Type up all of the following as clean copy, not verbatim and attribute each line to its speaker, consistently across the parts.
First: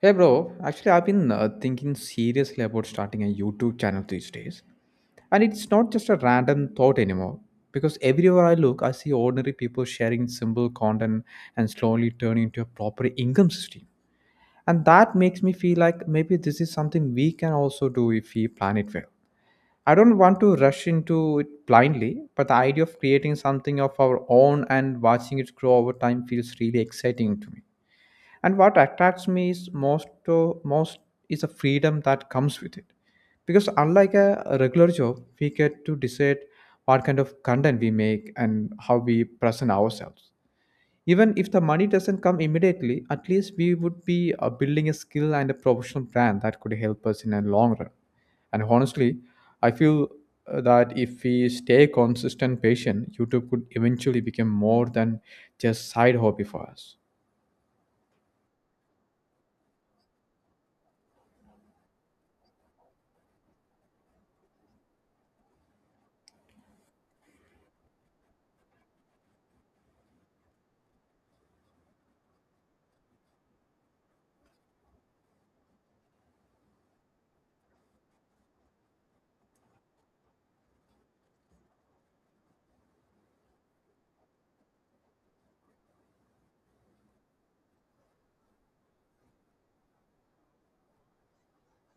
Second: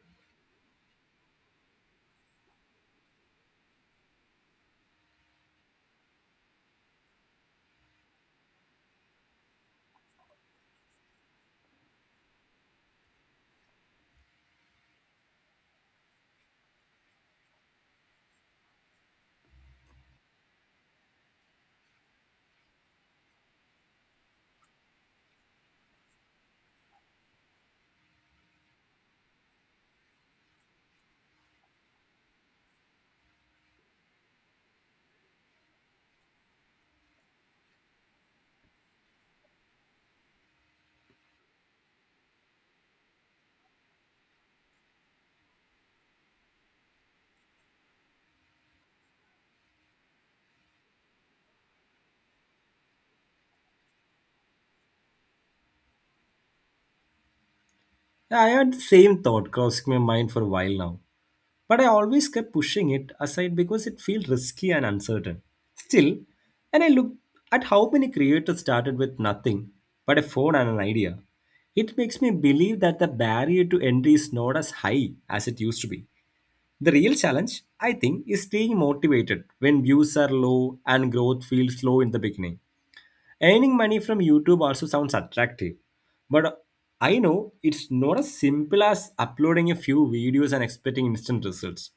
Speaker 1: Hey bro, actually I've been thinking seriously about starting a YouTube channel these days. And it's not just a random thought anymore because everywhere I look I see ordinary people sharing simple content and slowly turning into a proper income system. And that makes me feel like maybe this is something we can also do if we plan it well. I don't want to rush into it blindly, but the idea of creating something of our own and watching it grow over time feels really exciting to me. And what attracts me is most to most is the freedom that comes with it. Because unlike a regular job, we get to decide what kind of content we make and how we present ourselves. Even if the money doesn't come immediately, at least we would be building a skill and a professional brand that could help us in a long run. And honestly, I feel that if we stay consistent patient, YouTube could eventually become more than just side hobby for us.
Speaker 2: Yeah, I had the same thought crossing my mind for a while now, but I always kept pushing it aside because it felt risky and uncertain. Still, and I looked at how many creators started with nothing but a phone and an idea. It makes me believe that the barrier to entry is not as high as it used to be. The real challenge, I think, is staying motivated when views are low and growth feels slow in the beginning. Earning money from YouTube also sounds attractive, but I know it's not as simple as uploading a few videos and expecting instant results.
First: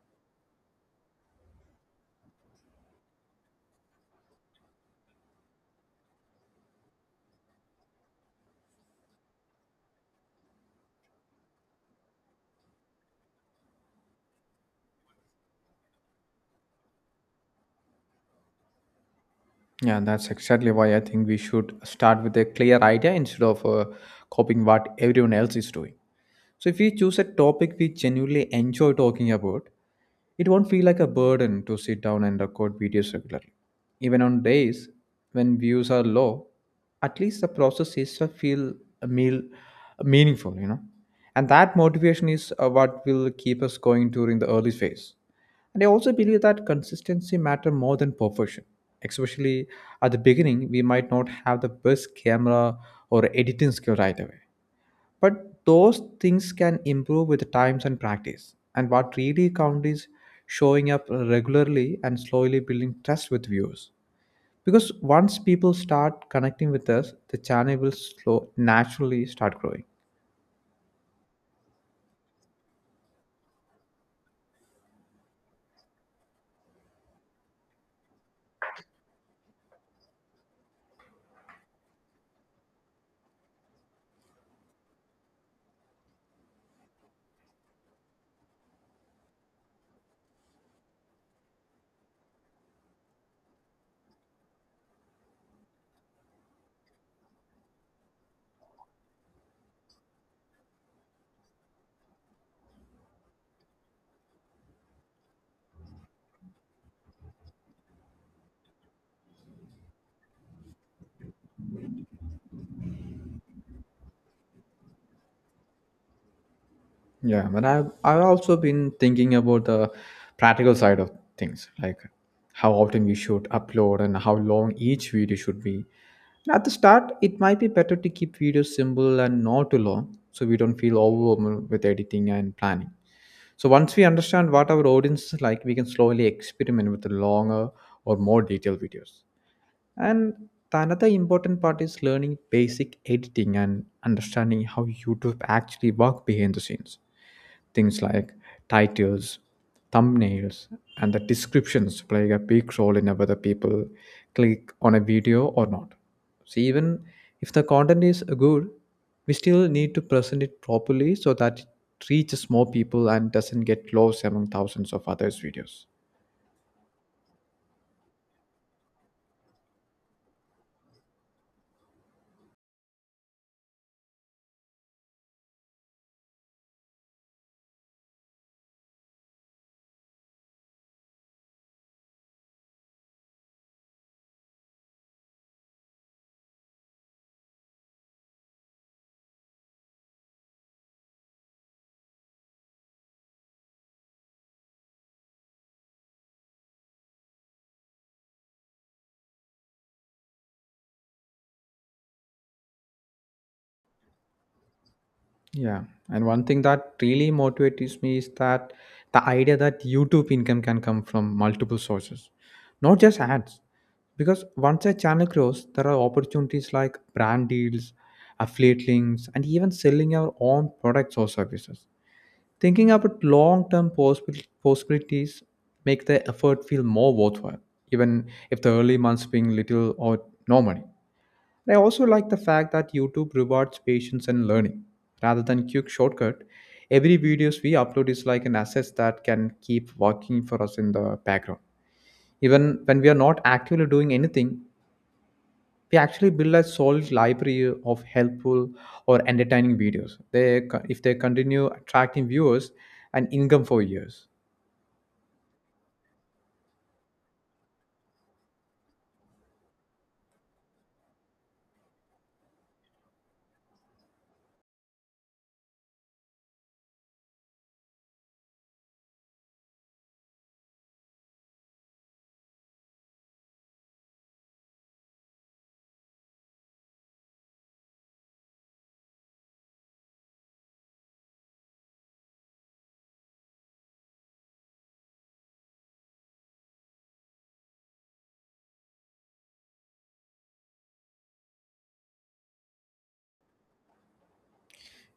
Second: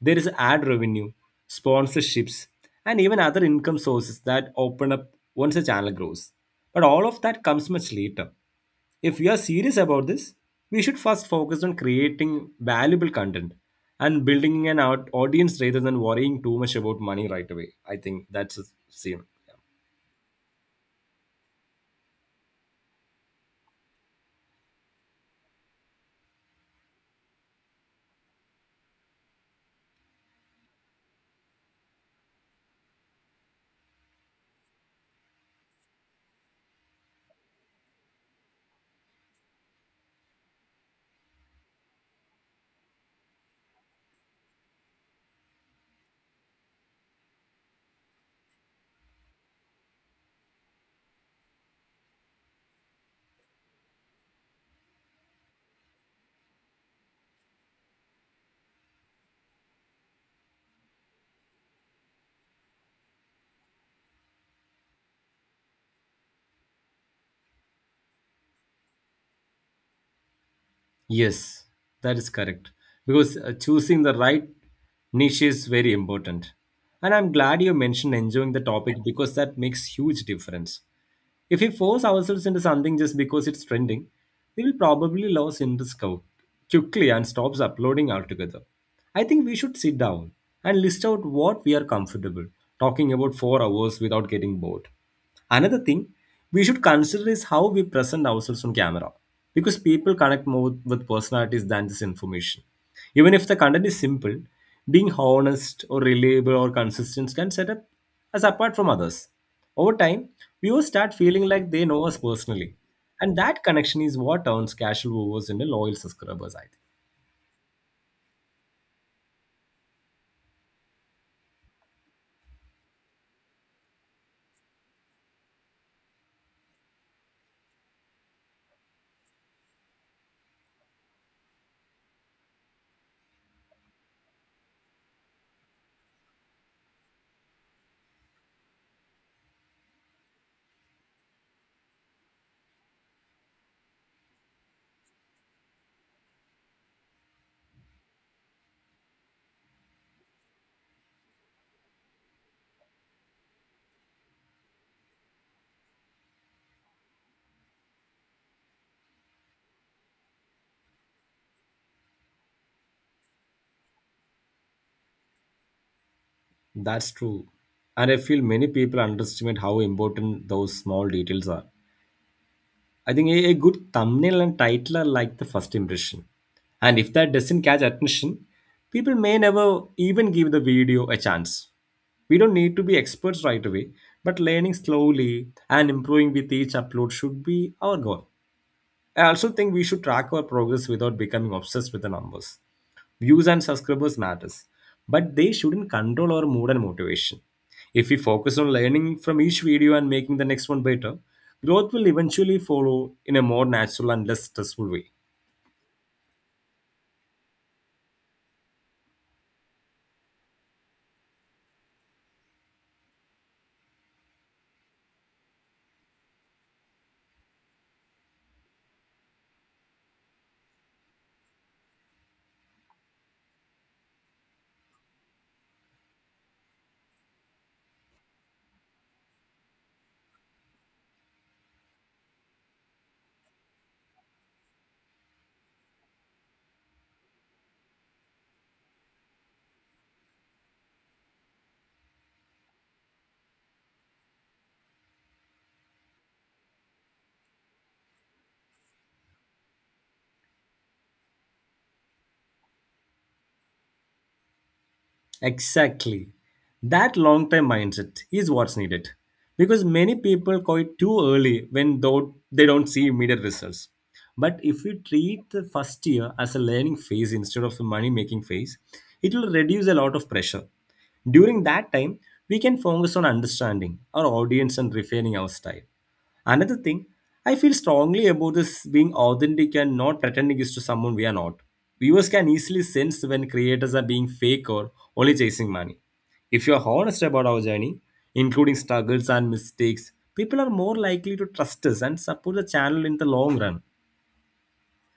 Speaker 2: There is ad revenue, sponsorships, and even other income sources that open up once a channel grows. But all of that comes much later. If we are serious about this, we should first focus on creating valuable content and building an audience rather than worrying too much about money right away. I think that's the same.
Speaker 1: Yeah, that's exactly why I think we should start with a clear idea instead of copying what everyone else is doing. So if we choose a topic we genuinely enjoy talking about, it won't feel like a burden to sit down and record videos regularly. Even on days when views are low, at least the process is to feel a meal meaningful. And that motivation is what will keep us going during the early phase. And I also believe that consistency matter more than perfection. Especially at the beginning, we might not have the best camera or editing skill right away, but those things can improve with times and practice. And what really counts is showing up regularly and slowly building trust with viewers. Because once people start connecting with us, the channel will slow naturally start growing.
Speaker 2: Yes, that is correct. Because choosing the right niche is very important. And I'm glad you mentioned enjoying the topic because that makes huge difference. If we force ourselves into something just because it's trending, we will probably lose interest quickly and stops uploading altogether. I think we should sit down and list out what we are comfortable talking about for hours without getting bored. Another thing we should consider is how we present ourselves on camera because people connect more with personalities than just information. Even if the content is simple, being honest or reliable or consistent can set up us apart from others. Over time, viewers start feeling like they know us personally. And that connection is what turns casual viewers into loyal subscribers, I think.
Speaker 1: Yeah, but I've also been thinking about the practical side of things, like how often we should upload and how long each video should be. At the start, it might be better to keep videos simple and not too long, so we don't feel overwhelmed with editing and planning. So once we understand what our audience is like, we can slowly experiment with longer or more detailed videos. And the another important part is learning basic editing and understanding how YouTube actually work behind the scenes. Things like titles, thumbnails, and the descriptions play a big role in whether people click on a video or not. So even if the content is good, we still need to present it properly so that it reaches more people and doesn't get lost among thousands of others' videos.
Speaker 2: That's true. And I feel many people underestimate how important those small details are. I think a good thumbnail and title are like the first impression. And if that doesn't catch attention, people may never even give the video a chance. We don't need to be experts right away, but learning slowly and improving with each upload should be our goal. I also think we should track our progress without becoming obsessed with the numbers. Views and subscribers matters, but they shouldn't control our mood and motivation. If we focus on learning from each video and making the next one better, growth will eventually follow in a more natural and less stressful way.
Speaker 1: Yeah, and one thing that really motivates me is that the idea that YouTube income can come from multiple sources, not just ads. Because once a channel grows, there are opportunities like brand deals, affiliate links, and even selling your own products or services. Thinking about long term possibilities make the effort feel more worthwhile, even if the early months bring little or no money. And I also like the fact that YouTube rewards patience and learning. Rather than quick shortcut, every videos we upload is like an asset that can keep working for us in the background. Even when we are not actively doing anything, we actually build a solid library of helpful or entertaining videos. If they continue attracting viewers and income for years.
Speaker 2: Exactly. That long term mindset is what's needed because many people quit too early when though they don't see immediate results. But if we treat the first year as a learning phase instead of a money making phase, it will reduce a lot of pressure. During that time, we can focus on understanding our audience and refining our style. Another thing, I feel strongly about this being authentic and not pretending is to someone we are not. Viewers can easily sense when creators are being fake or only chasing money. If you are honest about our journey, including struggles and mistakes, people are more likely to trust us and support the channel in the long run.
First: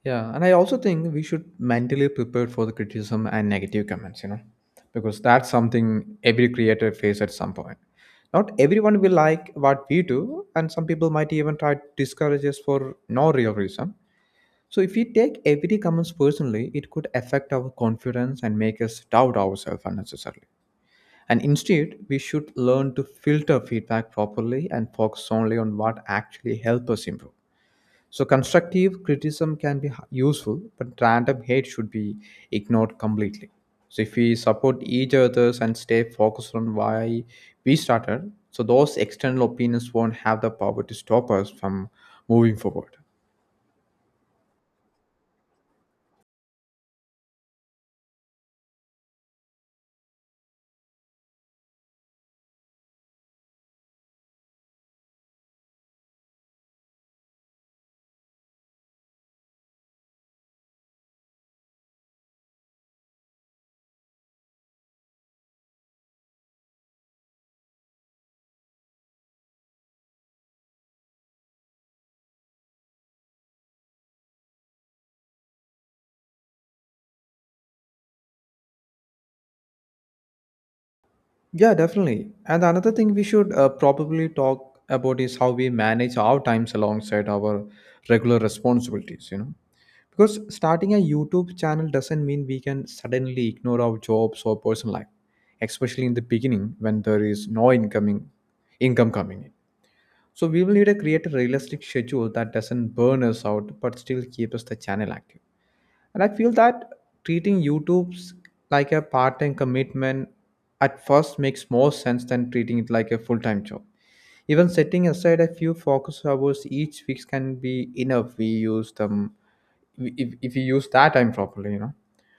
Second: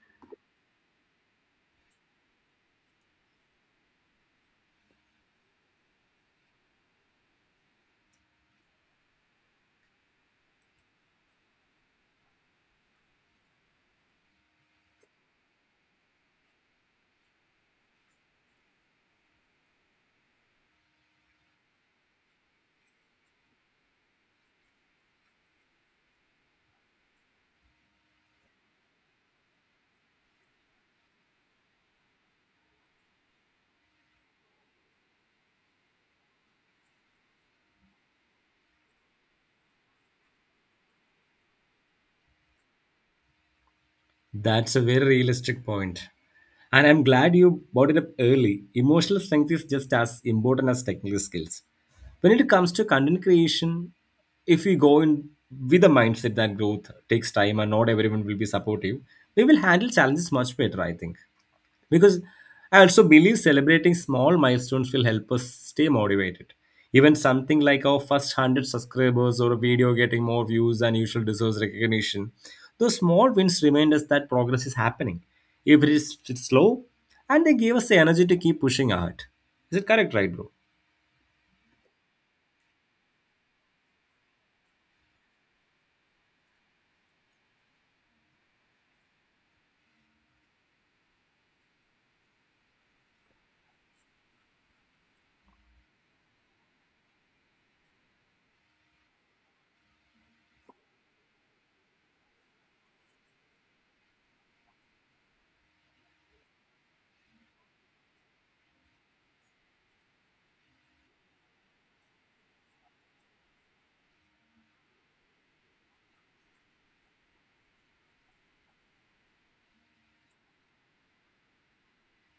Speaker 1: Yeah, and I also think we should mentally prepare for the criticism and negative comments, because that's something every creator faces at some point. Not everyone will like what we do, and some people might even try to discourage us for no real reason. So if we take every comments personally, it could affect our confidence and make us doubt ourselves unnecessarily. And instead, we should learn to filter feedback properly and focus only on what actually helps us improve. So constructive criticism can be useful, but random hate should be ignored completely. So if we support each others and stay focused on why we started, so those external opinions won't have the power to stop us from moving forward.
Speaker 2: That's a very realistic point. And I'm glad you brought it up early. Emotional strength is just as important as technical skills. When it comes to content creation, if we go in with a mindset that growth takes time and not everyone will be supportive, we will handle challenges much better, I think. Because I also believe celebrating small milestones will help us stay motivated. Even something like our first 100 subscribers or a video getting more views than usual deserves recognition. Those small wins remind us that progress is happening, if it is it's slow, and they give us the energy to keep pushing ahead. Is it correct, right, bro?
Speaker 1: Yeah, definitely. And another thing we should probably talk about is how we manage our times alongside our regular responsibilities. Because starting a YouTube channel doesn't mean we can suddenly ignore our jobs or personal life, especially in the beginning when there is no incoming income coming in. So we will need to create a realistic schedule that doesn't burn us out but still keep us the channel active. And I feel that treating YouTube's like a part-time commitment at first makes more sense than treating it like a full-time job. Even setting aside a few focus hours each week can be enough. We use them if we use that time properly.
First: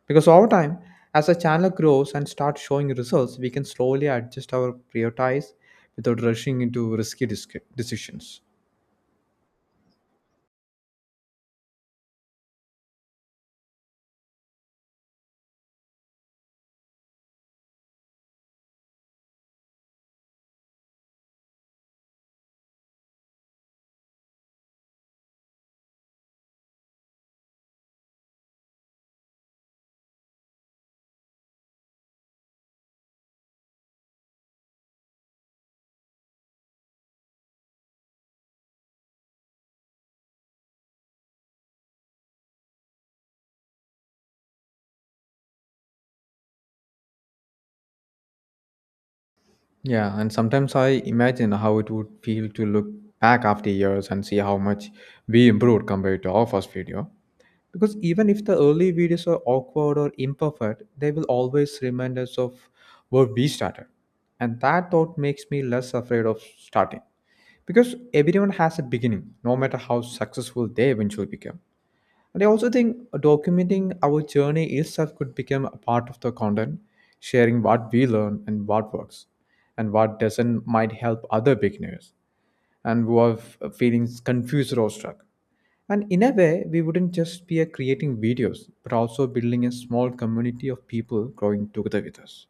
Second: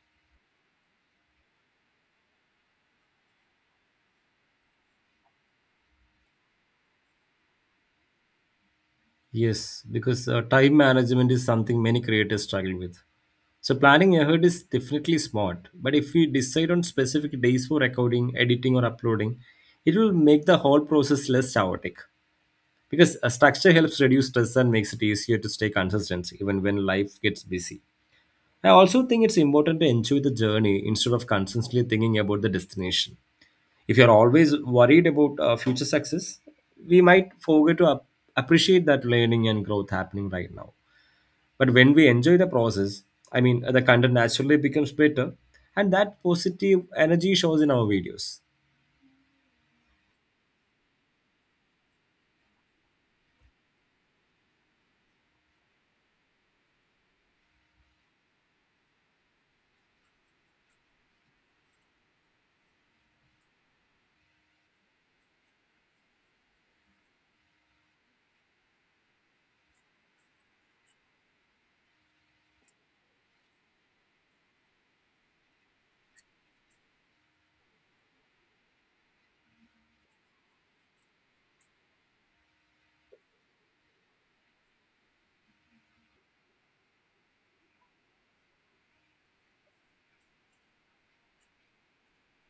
Speaker 1: Because over time, as the channel grows and starts showing results, we can slowly adjust our prioritize without rushing into risky decisions.
Speaker 2: Yes, because time management is something many creators struggle with. So planning ahead is definitely smart, but if we decide on specific days for recording, editing, or uploading, it will make the whole process less chaotic. Because a structure helps reduce stress and makes it easier to stay consistent even when life gets busy. I also think it's important to enjoy the journey instead of constantly thinking about the destination. If you're always worried about future success, we might forget to appreciate that learning and growth happening right now. But when we enjoy the process, I mean, the content naturally becomes better, and that positive energy shows in our videos.
Speaker 1: Yeah, and sometimes I imagine how it would feel to look back after years and see how much we improved compared to our first video. Because even if the early videos are awkward or imperfect, they will always remind us of where we started. And that thought makes me less afraid of starting. Because everyone has a beginning, no matter how successful they eventually become. And I also think documenting our journey itself could become a part of the content, sharing what we learn and what works, and what doesn't might help other beginners and who are feeling confused or stuck. And in a way, we wouldn't just be creating videos, but also building a small community of people growing together with us.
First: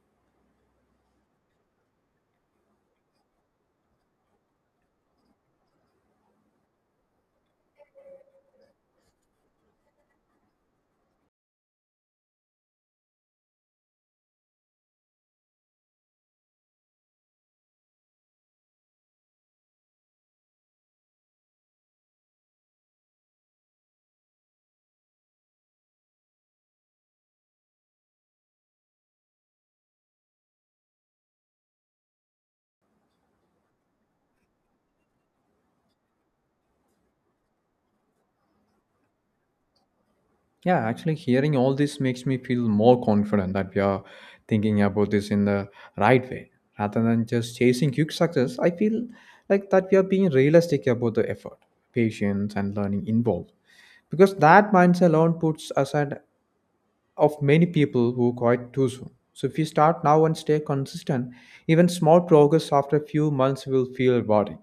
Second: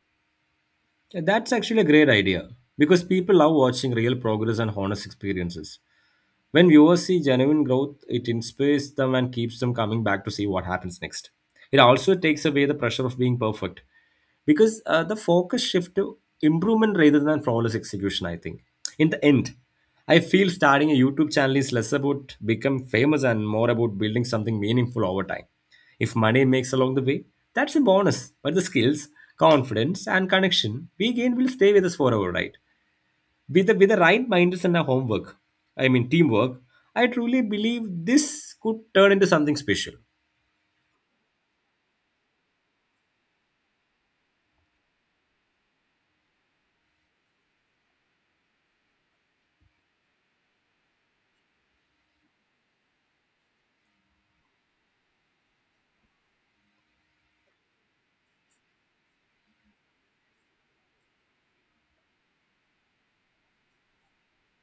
Speaker 2: That's actually a great idea because people love watching real progress and honest experiences. When viewers see genuine growth, it inspires them and keeps them coming back to see what happens next. It also takes away the pressure of being perfect because the focus shift to improvement rather than flawless execution, I think. In the end, I feel starting a YouTube channel is less about become famous and more about building something meaningful over time. If money makes along the way, that's a bonus, but the skills, confidence, and connection we gain will stay with us forever, right? With the, with the right mindset and a homework, I mean teamwork, I truly believe this could turn into something special.
Speaker 1: Yeah, actually, hearing all this makes me feel more confident that we are thinking about this in the right way. Rather than just chasing quick success, I feel like that we are being realistic about the effort, patience, and learning involved. Because that mindset alone puts us at of many people who quit too soon. So if you start now and stay consistent, even small progress after a few months will feel rewarding.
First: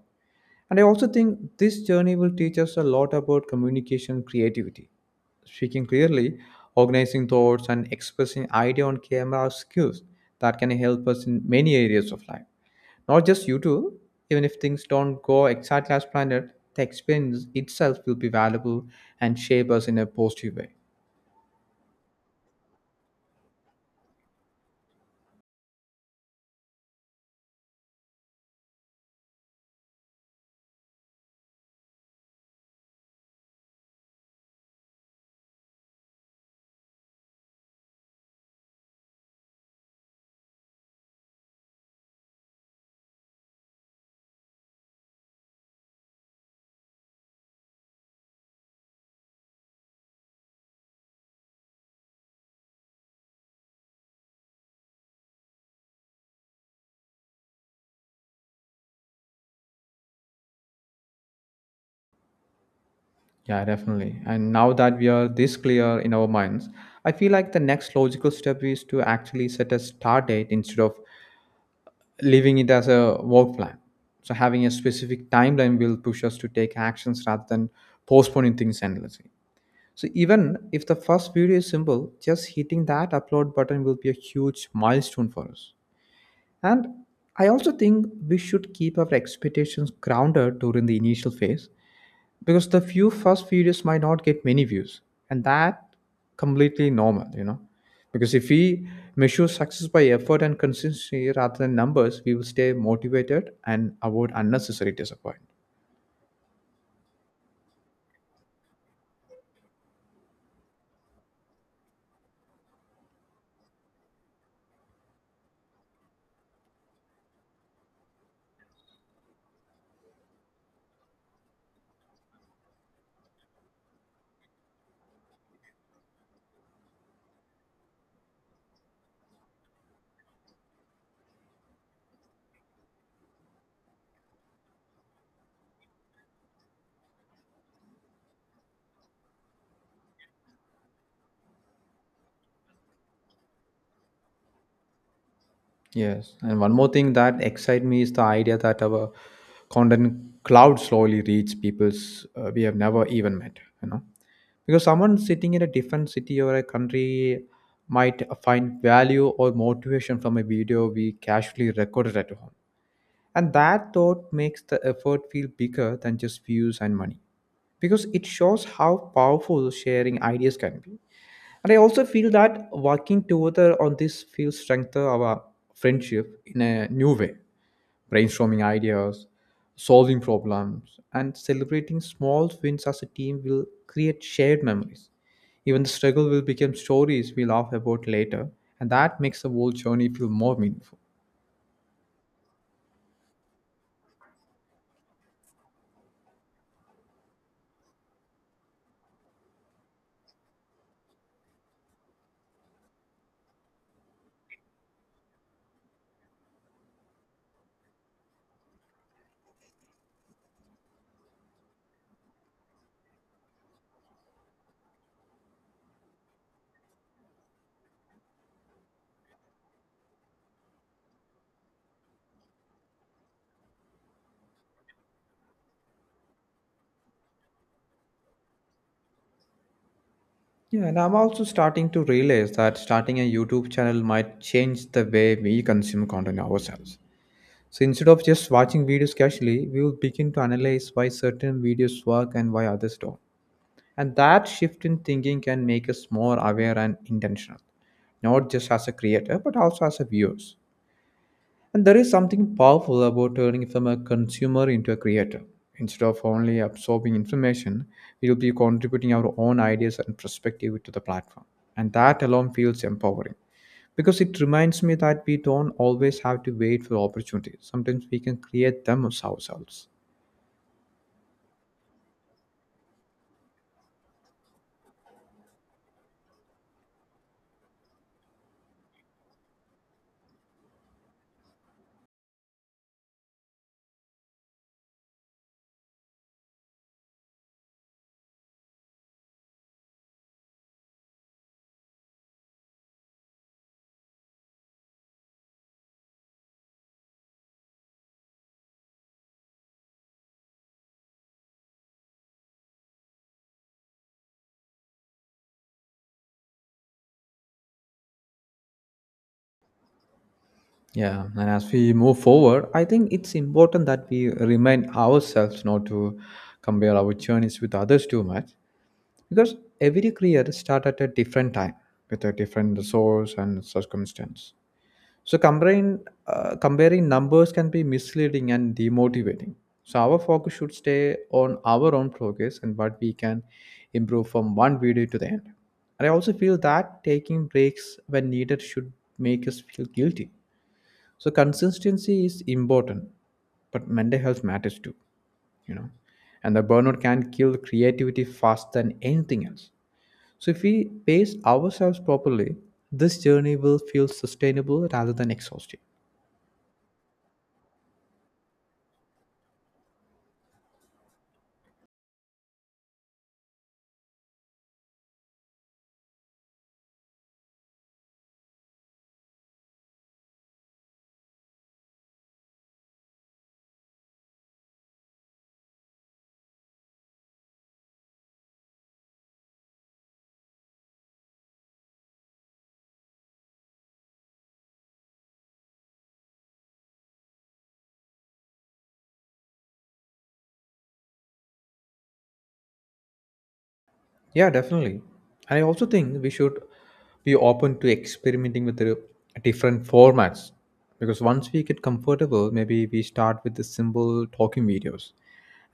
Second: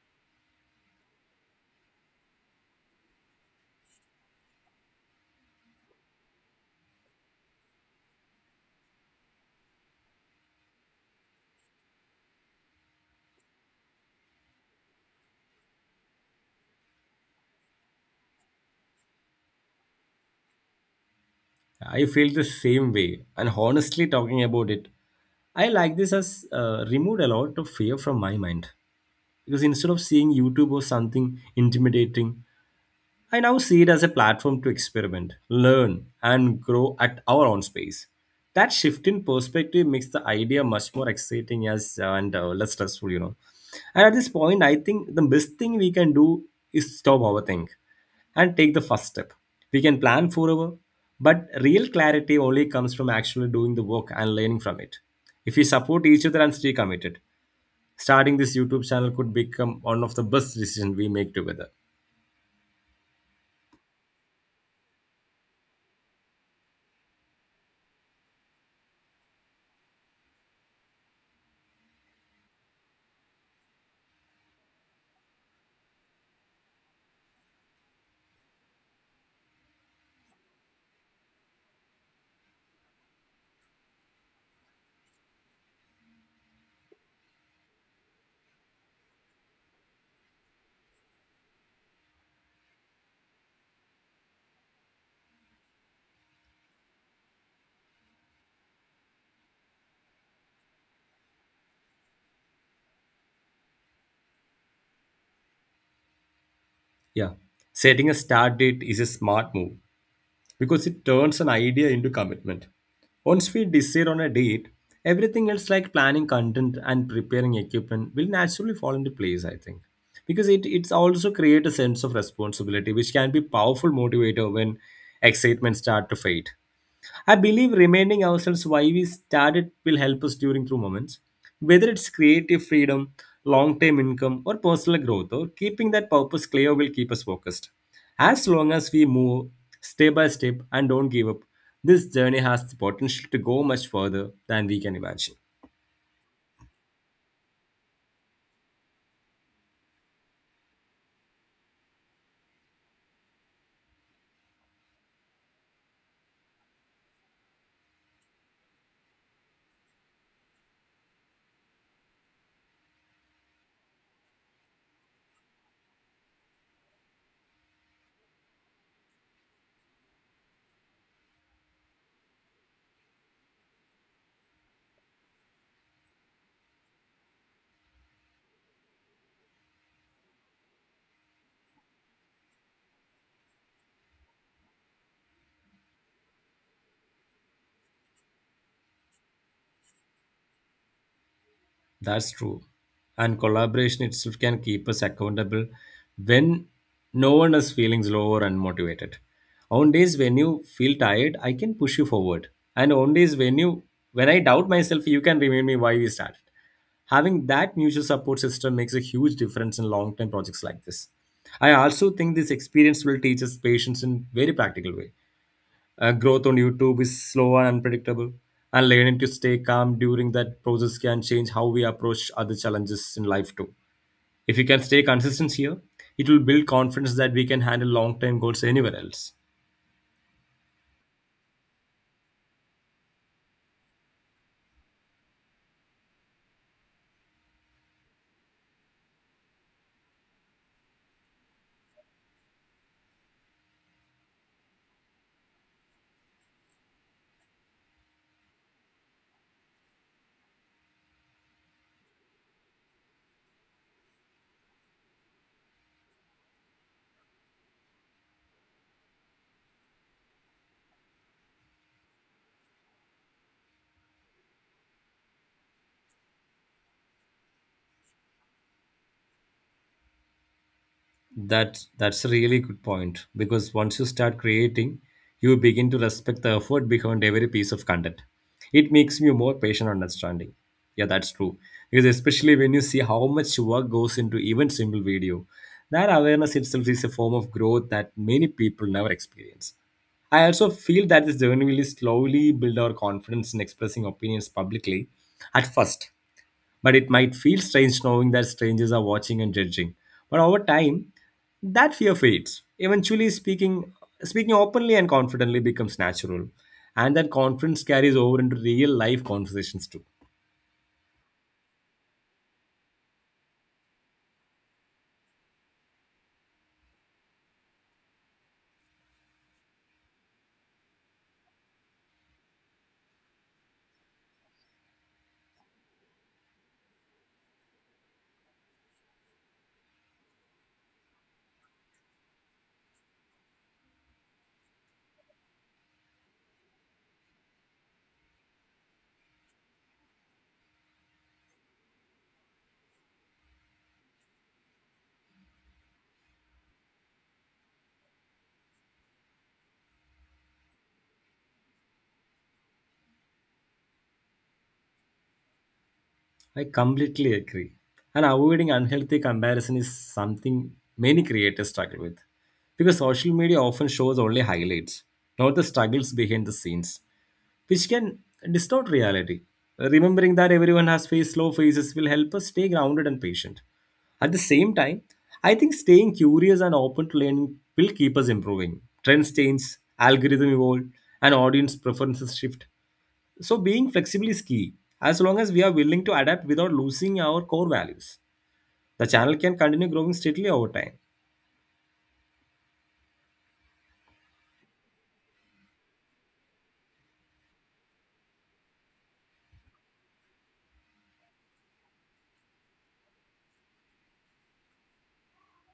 Speaker 1: And I also think this journey will teach us a lot about communication and creativity. Speaking clearly, organizing thoughts, and expressing idea on camera are skills that can help us in many areas of life. Not just YouTube, even if things don't go exactly as planned, the experience itself will be valuable and shape us in a positive way.
Speaker 2: I feel the same way, and honestly talking about it, I like this has removed a lot of fear from my mind. Because instead of seeing youtube or something intimidating, I now see it as a platform to experiment, learn, and grow at our own space. That shift in perspective makes the idea much more exciting as and less stressful. And at this point, I think the best thing we can do is stop overthink and take the first step. We can plan forever, but real clarity only comes from actually doing the work and learning from it. If we support each other and stay committed, starting this YouTube channel could become one of the best decisions we make together.
Speaker 1: Yeah, definitely. And now that we are this clear in our minds, I feel like the next logical step is to actually set a start date instead of leaving it as a work plan. So having a specific timeline will push us to take actions rather than postponing things endlessly. So even if the first video is simple, just hitting that upload button will be a huge milestone for us. And I also think we should keep our expectations grounded during the initial phase, because the few first videos might not get many views, and that completely normal, because if we measure success by effort and consistency rather than numbers, we will stay motivated and avoid unnecessary disappointment.
Speaker 2: Yeah. Setting a start date is a smart move because it turns an idea into commitment. Once we decide on a date, everything else like planning content and preparing equipment will naturally fall into place, I think. Because it's also create a sense of responsibility, which can be powerful motivator when excitement start to fade. I believe reminding ourselves why we started will help us during through moments, whether it's creative freedom, long term income, or personal growth, or keeping that purpose clear will keep us focused. As long as we move step by step and don't give up, this journey has the potential to go much further than we can imagine.
Speaker 1: Yes, and one more thing that excites me is the idea that our content cloud slowly reach people's we have never even met, because someone sitting in a different city or a country might find value or motivation from a video we casually recorded at home. And that thought makes the effort feel bigger than just views and money, because it shows how powerful sharing ideas can be. And I also feel that working together on this will strengthen our friendship in a new way. Brainstorming ideas, solving problems, and celebrating small wins as a team will create shared memories. Even the struggle will become stories we laugh about later, and that makes the whole journey feel more meaningful.
Speaker 2: That's true. And collaboration itself can keep us accountable when no one is feeling low or unmotivated. On days when you feel tired, I can push you forward. And on days when I doubt myself, you can remind me why we started. Having that mutual support system makes a huge difference in long-term projects like this. I also think this experience will teach us patience in very practical way. Growth on YouTube is slow and unpredictable, and learning to stay calm during that process can change how we approach other challenges in life too. If we can stay consistent here, it will build confidence that we can handle long term goals anywhere else.
Speaker 1: Yeah, and I'm also starting to realize that starting a YouTube channel might change the way we consume content ourselves. So instead of just watching videos casually, we will begin to analyze why certain videos work and why others don't. And that shift in thinking can make us more aware and intentional, not just as a creator, but also as a viewers. And there is something powerful about turning from a consumer into a creator. Instead of only absorbing information, we will be contributing our own ideas and perspective to the platform. And that alone feels empowering, because it reminds me that we don't always have to wait for opportunities. Sometimes we can create them ourselves.
Speaker 2: That's a really good point because once you start creating, you begin to respect the effort behind every piece of content. It makes you more patient and understanding. Yeah, that's true. Because especially when you see how much work goes into even simple video, that awareness itself is a form of growth that many people never experience. I also feel that this journey will slowly build our confidence in expressing opinions publicly at first, but it might feel strange knowing that strangers are watching and judging. But over time, that fear fades. Eventually, speaking openly and confidently becomes natural, and that confidence carries over into real life conversations too.
Speaker 1: Yeah, and as we move forward, I think it's important that we remind ourselves not to compare our journeys with others too much. Because every creator start at a different time with a different resource and circumstance, so comparing numbers can be misleading and demotivating, so our focus should stay on our own progress and what we can improve from one video to the end. And I also feel that taking breaks when needed should make us feel guilty, so consistency is important, but mental health matters too, you know. And the burnout can kill creativity faster than anything else. So, if we pace ourselves properly, this journey will feel sustainable rather than exhausting.
Speaker 2: I completely agree. And avoiding unhealthy comparison is something many creators struggle with because social media often shows only highlights, not the struggles behind the scenes, which can distort reality. Remembering that everyone has faced slow phases will help us stay grounded and patient. At the same time, I think staying curious and open to learning will keep us improving. Trends change, algorithm evolve, and audience preferences shift. So being flexible is key, as long as we are willing to adapt without losing our core values, the channel can continue growing steadily over time.
Speaker 1: Yeah, definitely. And I also think we should be open to experimenting with the different formats, because once we get comfortable, maybe we start with the simple talking videos,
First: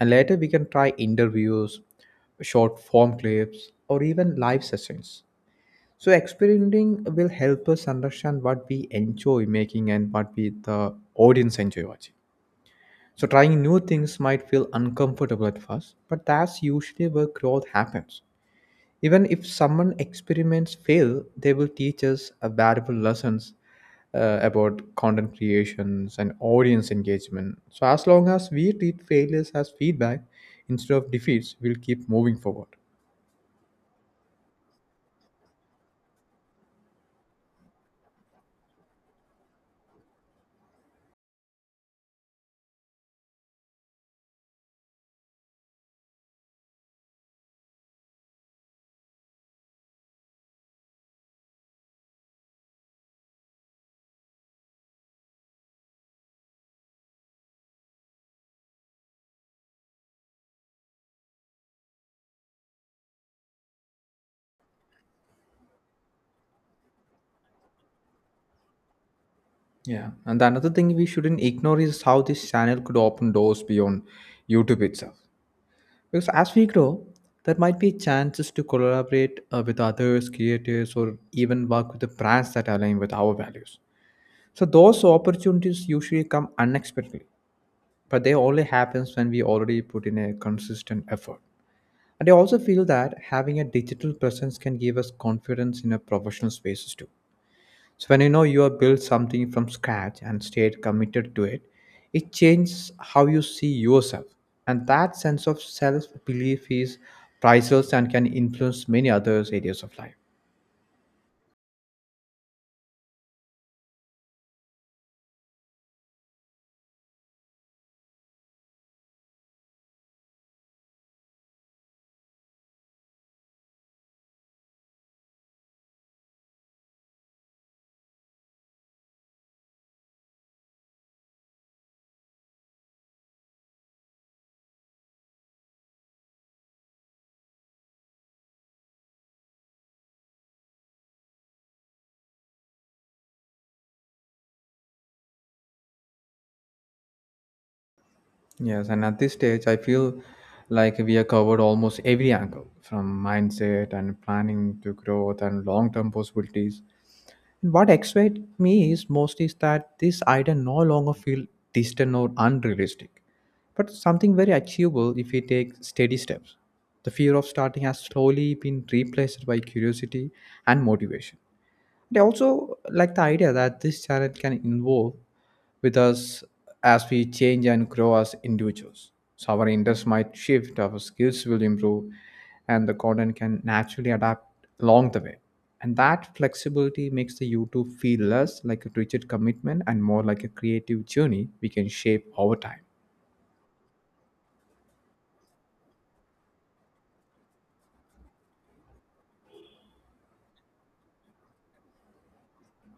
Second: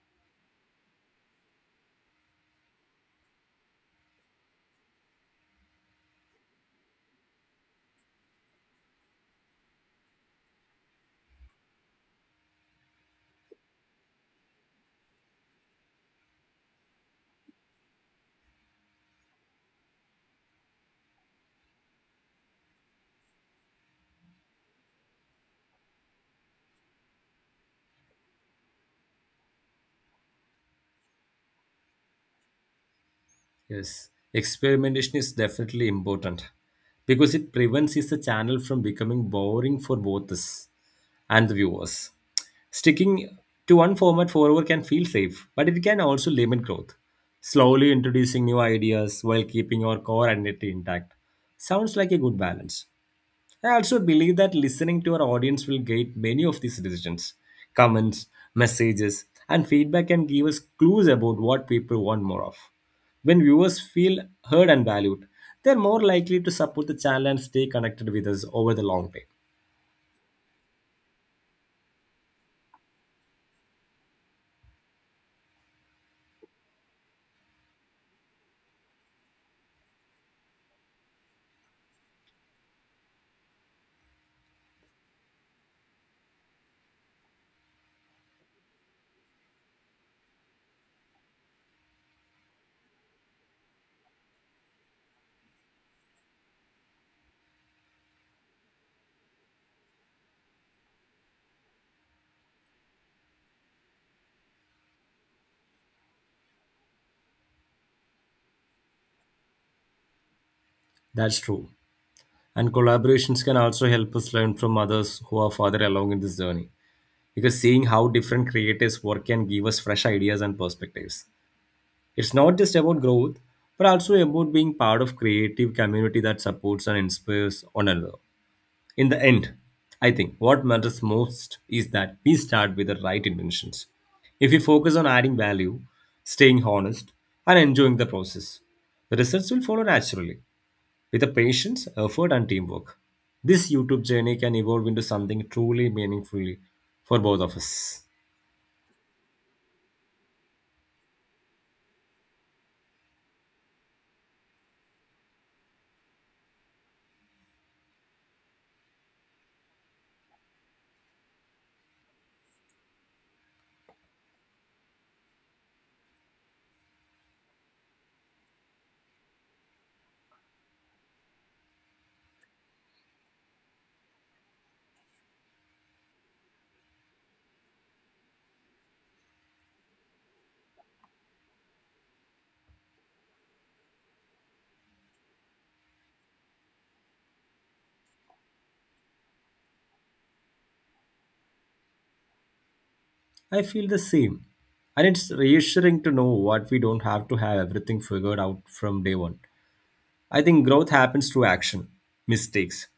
Speaker 1: and later we can try interviews, short form clips, or even live sessions. So, experimenting will help us understand what we enjoy making and what we the audience enjoy watching. So trying new things might feel uncomfortable at first, but that's usually where growth happens. Even if someone experiments fail, they will teach us a valuable lessons about content creations and audience engagement. So as long as we treat failures as feedback instead of defeats, we'll keep moving forward.
Speaker 2: Yes, experimentation is definitely important because it prevents the channel from becoming boring for both us and the viewers. Sticking to one format forever can feel safe, but it can also limit growth, slowly introducing new ideas while keeping your core identity intact. Sounds like a good balance. I also believe that listening to our audience will guide many of these decisions. Comments, messages, and feedback can give us clues about what people want more of. When viewers feel heard and valued, they're more likely to support the channel and stay connected with us over the long term.
Speaker 1: Yeah, and the another thing we shouldn't ignore is how this channel could open doors beyond YouTube itself. Because as we grow, there might be chances to collaborate with others, creators, or even work with the brands that align with our values. So those opportunities usually come unexpectedly, but they only happens when we already put in a consistent effort. And I also feel that having a digital presence can give us confidence in our professional spaces too, so when you know you have built something from scratch and stayed committed to it, it changes how you see yourself. And that sense of self belief is priceless and can influence many other areas of life.
Speaker 2: That's true. And collaborations can also help us learn from others who are farther along in this journey. Because seeing how different creators work can give us fresh ideas and perspectives. It's not just about growth, but also about being part of creative community that supports and inspires one another. In the end, I think what matters most is that we start with the right intentions. If we focus on adding value, staying honest, and enjoying the process, the results will follow naturally with the patience, effort, and teamwork. This YouTube journey can evolve into something truly meaningful for both of us.
Speaker 1: Yes, and at this stage, I feel like we have covered almost every angle from mindset and planning to growth and long term possibilities. And what excites me is most is that this idea no longer feels distant or unrealistic, but something very achievable if we take steady steps. The fear of starting has slowly been replaced by curiosity and motivation. They also like the idea that this channel can involve with us as we change and grow as individuals. So our interests might shift, our skills will improve, and the content can naturally adapt along the way. And that flexibility makes the YouTube feel less like a rigid commitment and more like a creative journey we can shape over time.
Speaker 2: I feel the same. And it's reassuring to know what we don't have to have everything figured out from day one. I think growth happens through action, mistakes,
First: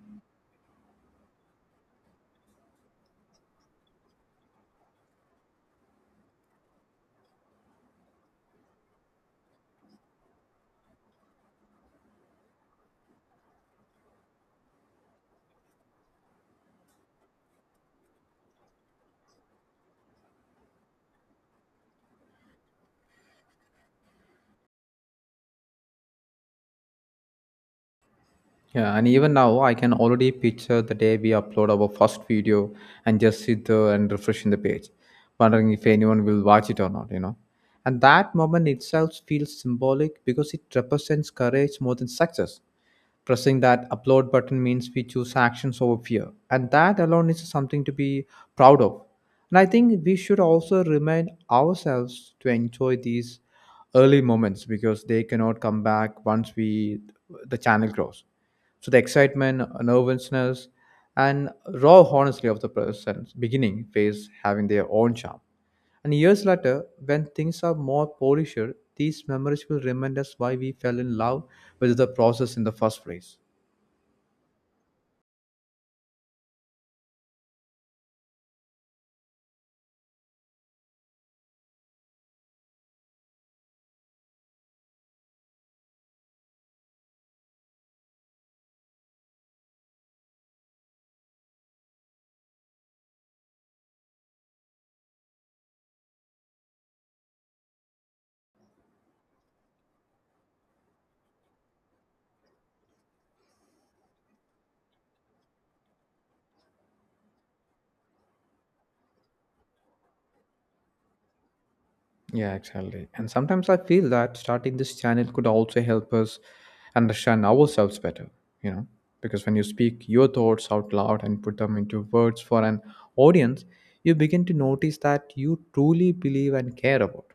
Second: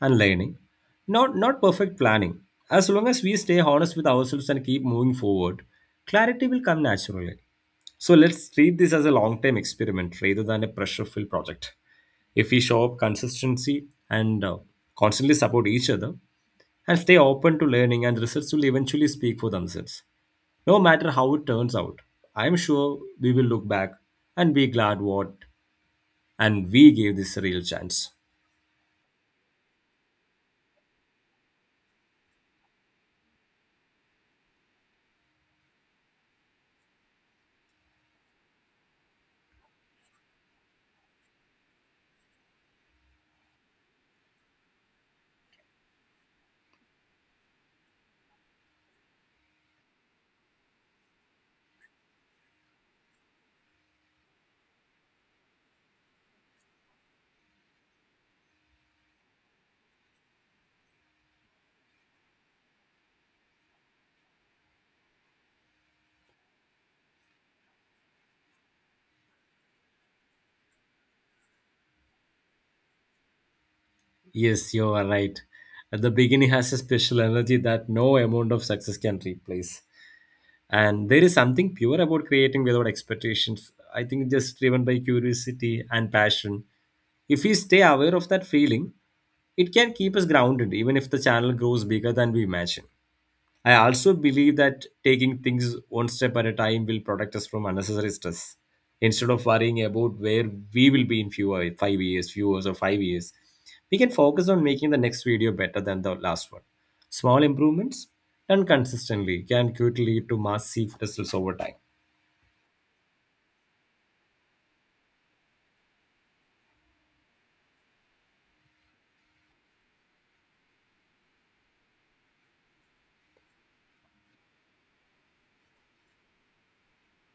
Speaker 2: and learning. Not perfect planning. As long as we stay honest with ourselves and keep moving forward, clarity will come naturally. So let's treat this as a long-term experiment rather than a pressure-filled project. If we show up consistency and constantly support each other and stay open to learning, and results will eventually speak for themselves no matter how it turns out. I'm sure we will look back and be glad what and we gave this a real chance.
Speaker 1: Yeah, and even now I can already picture the day we upload our first video and just sit there and refreshing the page, wondering if anyone will watch it or not, you know. And that moment itself feels symbolic because it represents courage more than success. Pressing that upload button means we choose actions over fear, and that alone is something to be proud of. And I think we should also remind ourselves to enjoy these early moments because they cannot come back once we the channel grows. So the excitement, nervousness, and raw honesty of the person's beginning phase having their own charm. And years later, when things are more polished, these memories will remind us why we fell in love with the process in the first place.
Speaker 2: Yes, you are right. At the beginning has a special energy that no amount of success can replace. And there is something pure about creating without expectations. I think just driven by curiosity and passion. If we stay aware of that feeling, it can keep us grounded even if the channel grows bigger than we imagine. I also believe that taking things one step at a time will protect us from unnecessary stress. Instead of worrying about where we will be in few 5 years, few years, or 5 years, we can focus on making the next video better than the last one. Small improvements done consistently can quickly lead to massive results over time.
Speaker 1: Yeah, exactly. And sometimes I feel that starting this channel could also help us understand ourselves better, you know, because when you speak your thoughts out loud and put them into words for an audience, you begin to notice that you truly believe and care about.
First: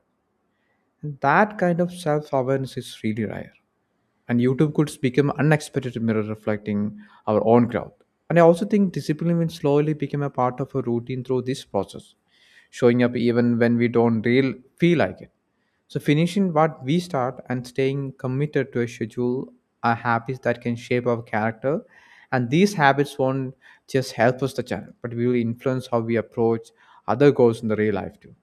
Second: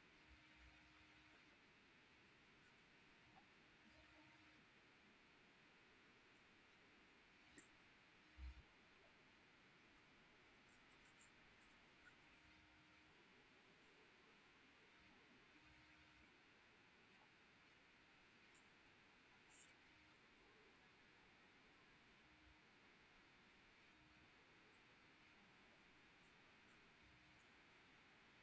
Speaker 1: And that kind of self awareness is really rare. And YouTube could become an unexpected mirror reflecting our own growth. And I also think discipline will slowly become a part of a routine through this process, showing up even when we don't real feel like it, so finishing what we start and staying committed to a schedule are habits that can shape our character. And these habits won't just help us the channel, but will influence how we approach other goals in the real life too.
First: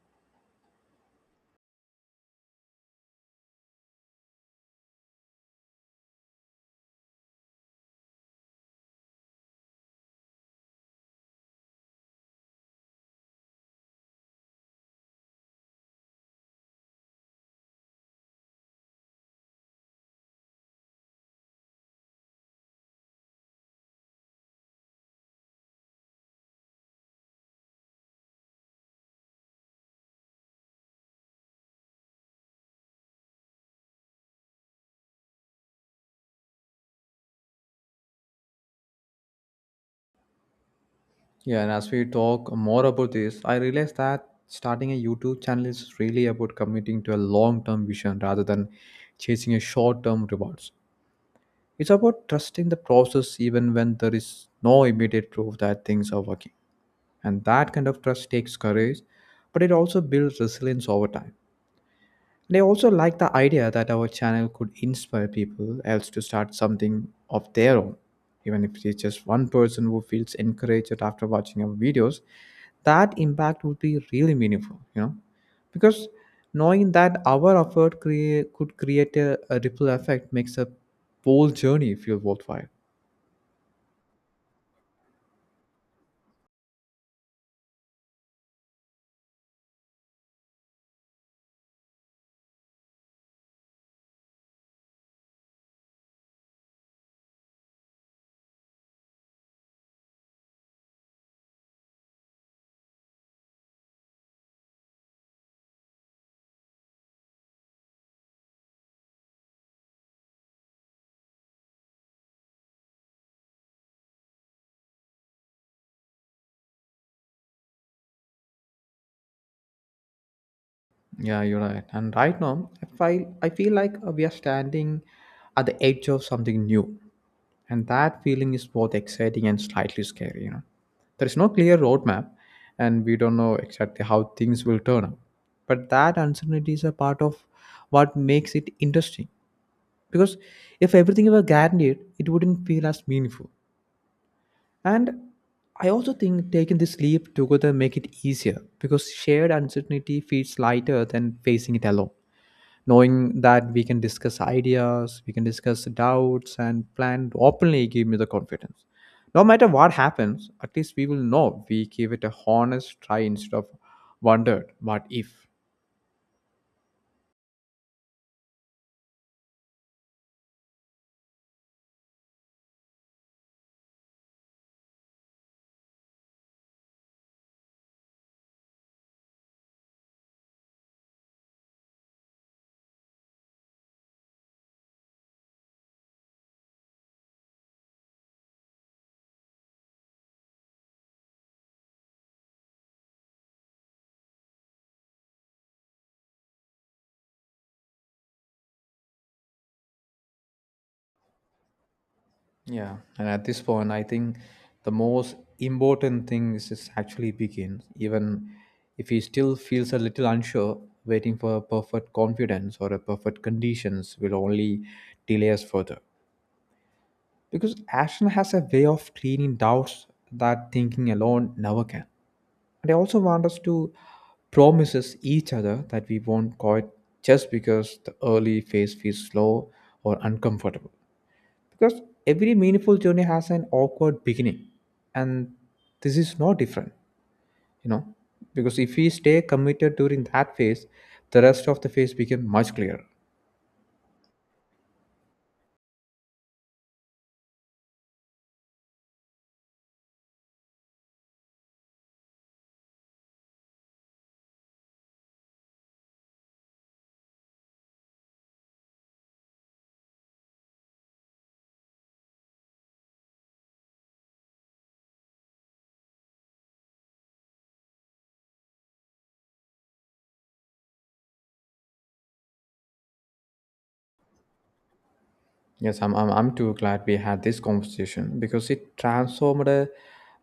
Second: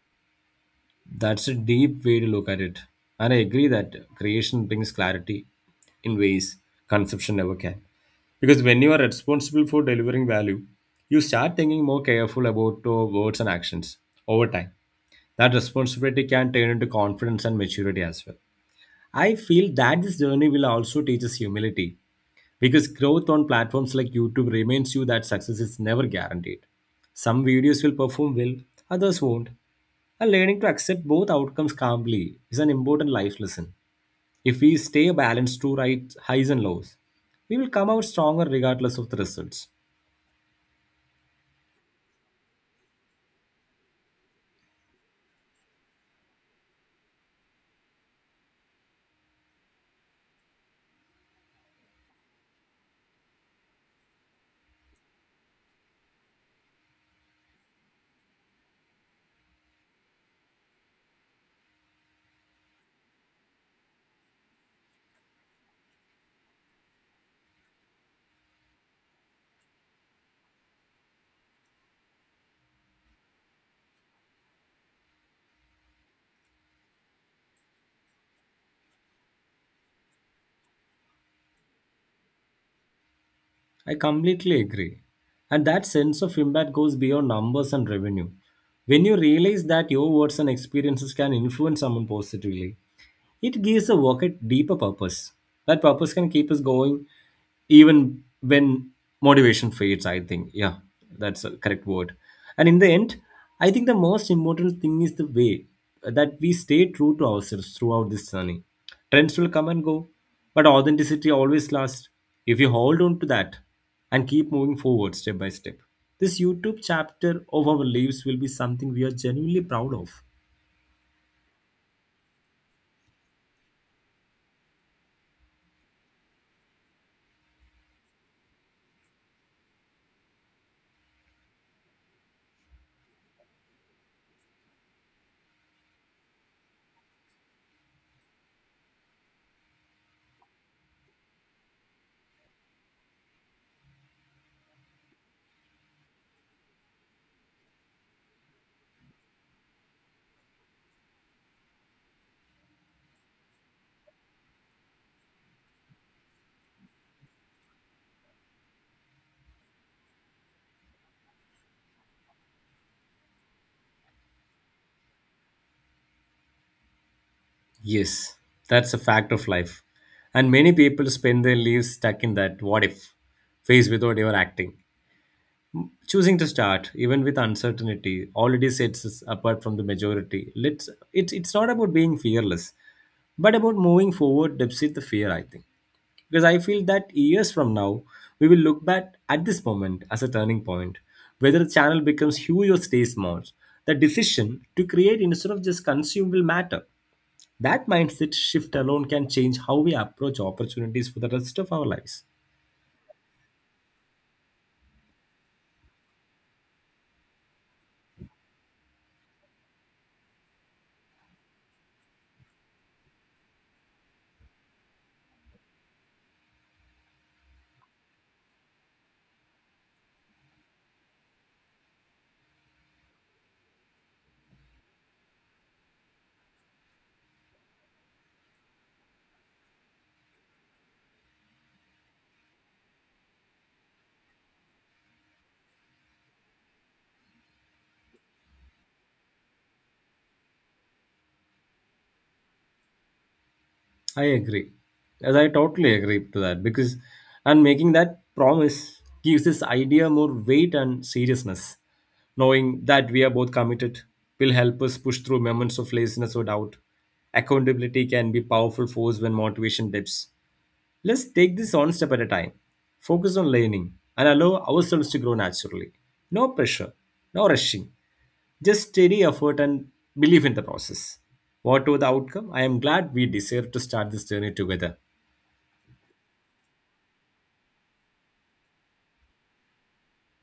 Speaker 2: That's a deep way to look at it. And I agree that creation brings clarity in ways conception never can. Because when you are responsible for delivering value, you start thinking more careful about your words and actions over time. That responsibility can turn into confidence and maturity as well. I feel that this journey will also teach us humility because growth on platforms like YouTube reminds you that success is never guaranteed. Some videos will perform well, others won't. And learning to accept both outcomes calmly is an important life lesson. If we stay balanced through right highs and lows, we will come out stronger regardless of the results.
Speaker 1: Yeah, and as we talk more about this, I realized that starting a YouTube channel is really about committing to a long term vision rather than chasing a short term rewards. It's about trusting the process even when there is no immediate proof that things are working. And that kind of trust takes courage, but it also builds resilience over time. And I also like the idea that our channel could inspire people else to start something of their own. Even if it's just one person who feels encouraged after watching our videos, that impact would be really meaningful, you know? Because knowing that our could create a ripple effect makes a whole journey feel worthwhile.
Speaker 2: I completely agree. And that sense of impact goes beyond numbers and revenue. When you realize that your words and experiences can influence someone positively, it gives the work a deeper purpose. That purpose can keep us going even when motivation fades, I think. Yeah, that's a correct word. And in the end, I think the most important thing is the way that we stay true to ourselves throughout this journey. Trends will come and go, but authenticity always lasts if you hold on to that and keep moving forward step by step. This YouTube chapter of our lives will be something we are genuinely proud of.
Speaker 1: Yeah, you're right. And right now, I feel like we are standing at the edge of something new, and that feeling is both exciting and slightly scary. You know, there is no clear roadmap, and we don't know exactly how things will turn out. But that uncertainty is a part of what makes it interesting, because if everything were guaranteed, it wouldn't feel as meaningful. And I also think taking this leap together make it easier because shared uncertainty feels lighter than facing it alone, knowing that we can discuss doubts and plan openly gave me the confidence. No matter what happens, at least we will know we gave it a honest try instead of wondered what if.
Speaker 2: Yes, that's a fact of life. And many people spend their lives stuck in that what if phase without ever acting. Choosing to start, even with uncertainty, already sets us apart from the majority. Let's it's not about being fearless, but about moving forward despite the fear, I think. Because I feel that years from now, we will look back at this moment as a turning point. Whether the channel becomes huge or stays small, the decision to create instead of just consume will matter. That mindset shift alone can change how we approach opportunities for the rest of our lives.
Speaker 1: Yeah, and at this point I think the most important thing is just actually begin, even if he still feels a little unsure. Waiting for a perfect confidence or a perfect conditions will only delay us further, because action has a way of cleaning doubts that thinking alone never can. And I also want us to promises each other that we won't quit just because the early phase feels slow or uncomfortable. Because every meaningful journey has an awkward beginning, and this is no different, you know. Because if we stay committed during that phase, the rest of the phase becomes much clearer.
Speaker 2: I agree. As I totally agree to that, because and making that promise gives this idea more weight and seriousness. Knowing that we are both committed will help us push through moments of laziness or doubt. Accountability can be powerful force when motivation dips. Let's take this one step at a time, focus on learning, and allow ourselves to grow naturally. No pressure, no rushing, just steady effort and believe in the process. Whatever the outcome, I am glad we deserve to start this journey together.
Speaker 1: Yes, I'm too glad we had this conversation because it transformed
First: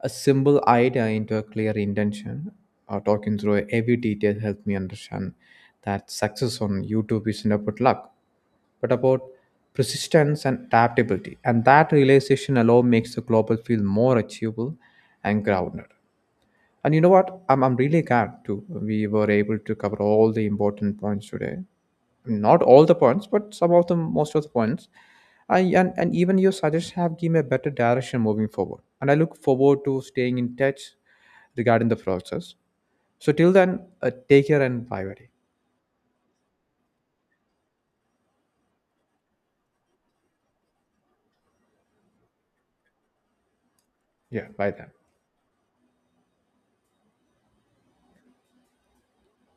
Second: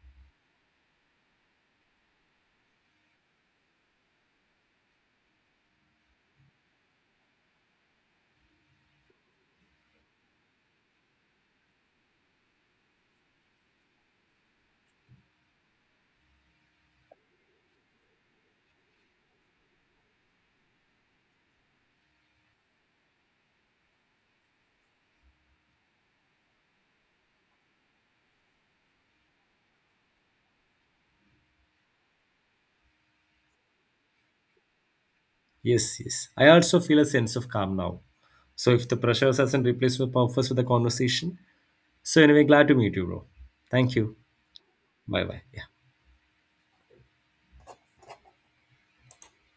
Speaker 1: a simple idea into a clear intention. Talking through every detail helped me understand that success on YouTube isn't about luck, but about persistence and adaptability. And that realization alone makes the global feel more achievable and grounded. And you know what? I'm really glad too. We were able to cover all the important points today. Not all the points, but some of them, most of the points. And even your suggestions have given me a better direction moving forward. And I look forward to staying in touch regarding the process. So till then, take care and bye, buddy.
Speaker 2: Yes, yes. I also feel a sense of calm now. So if the pressure hasn't replaced the purpose with the conversation, so anyway, glad to meet you, bro. Thank you.
Speaker 1: Yeah, bye then.
Speaker 2: Bye bye. Yeah.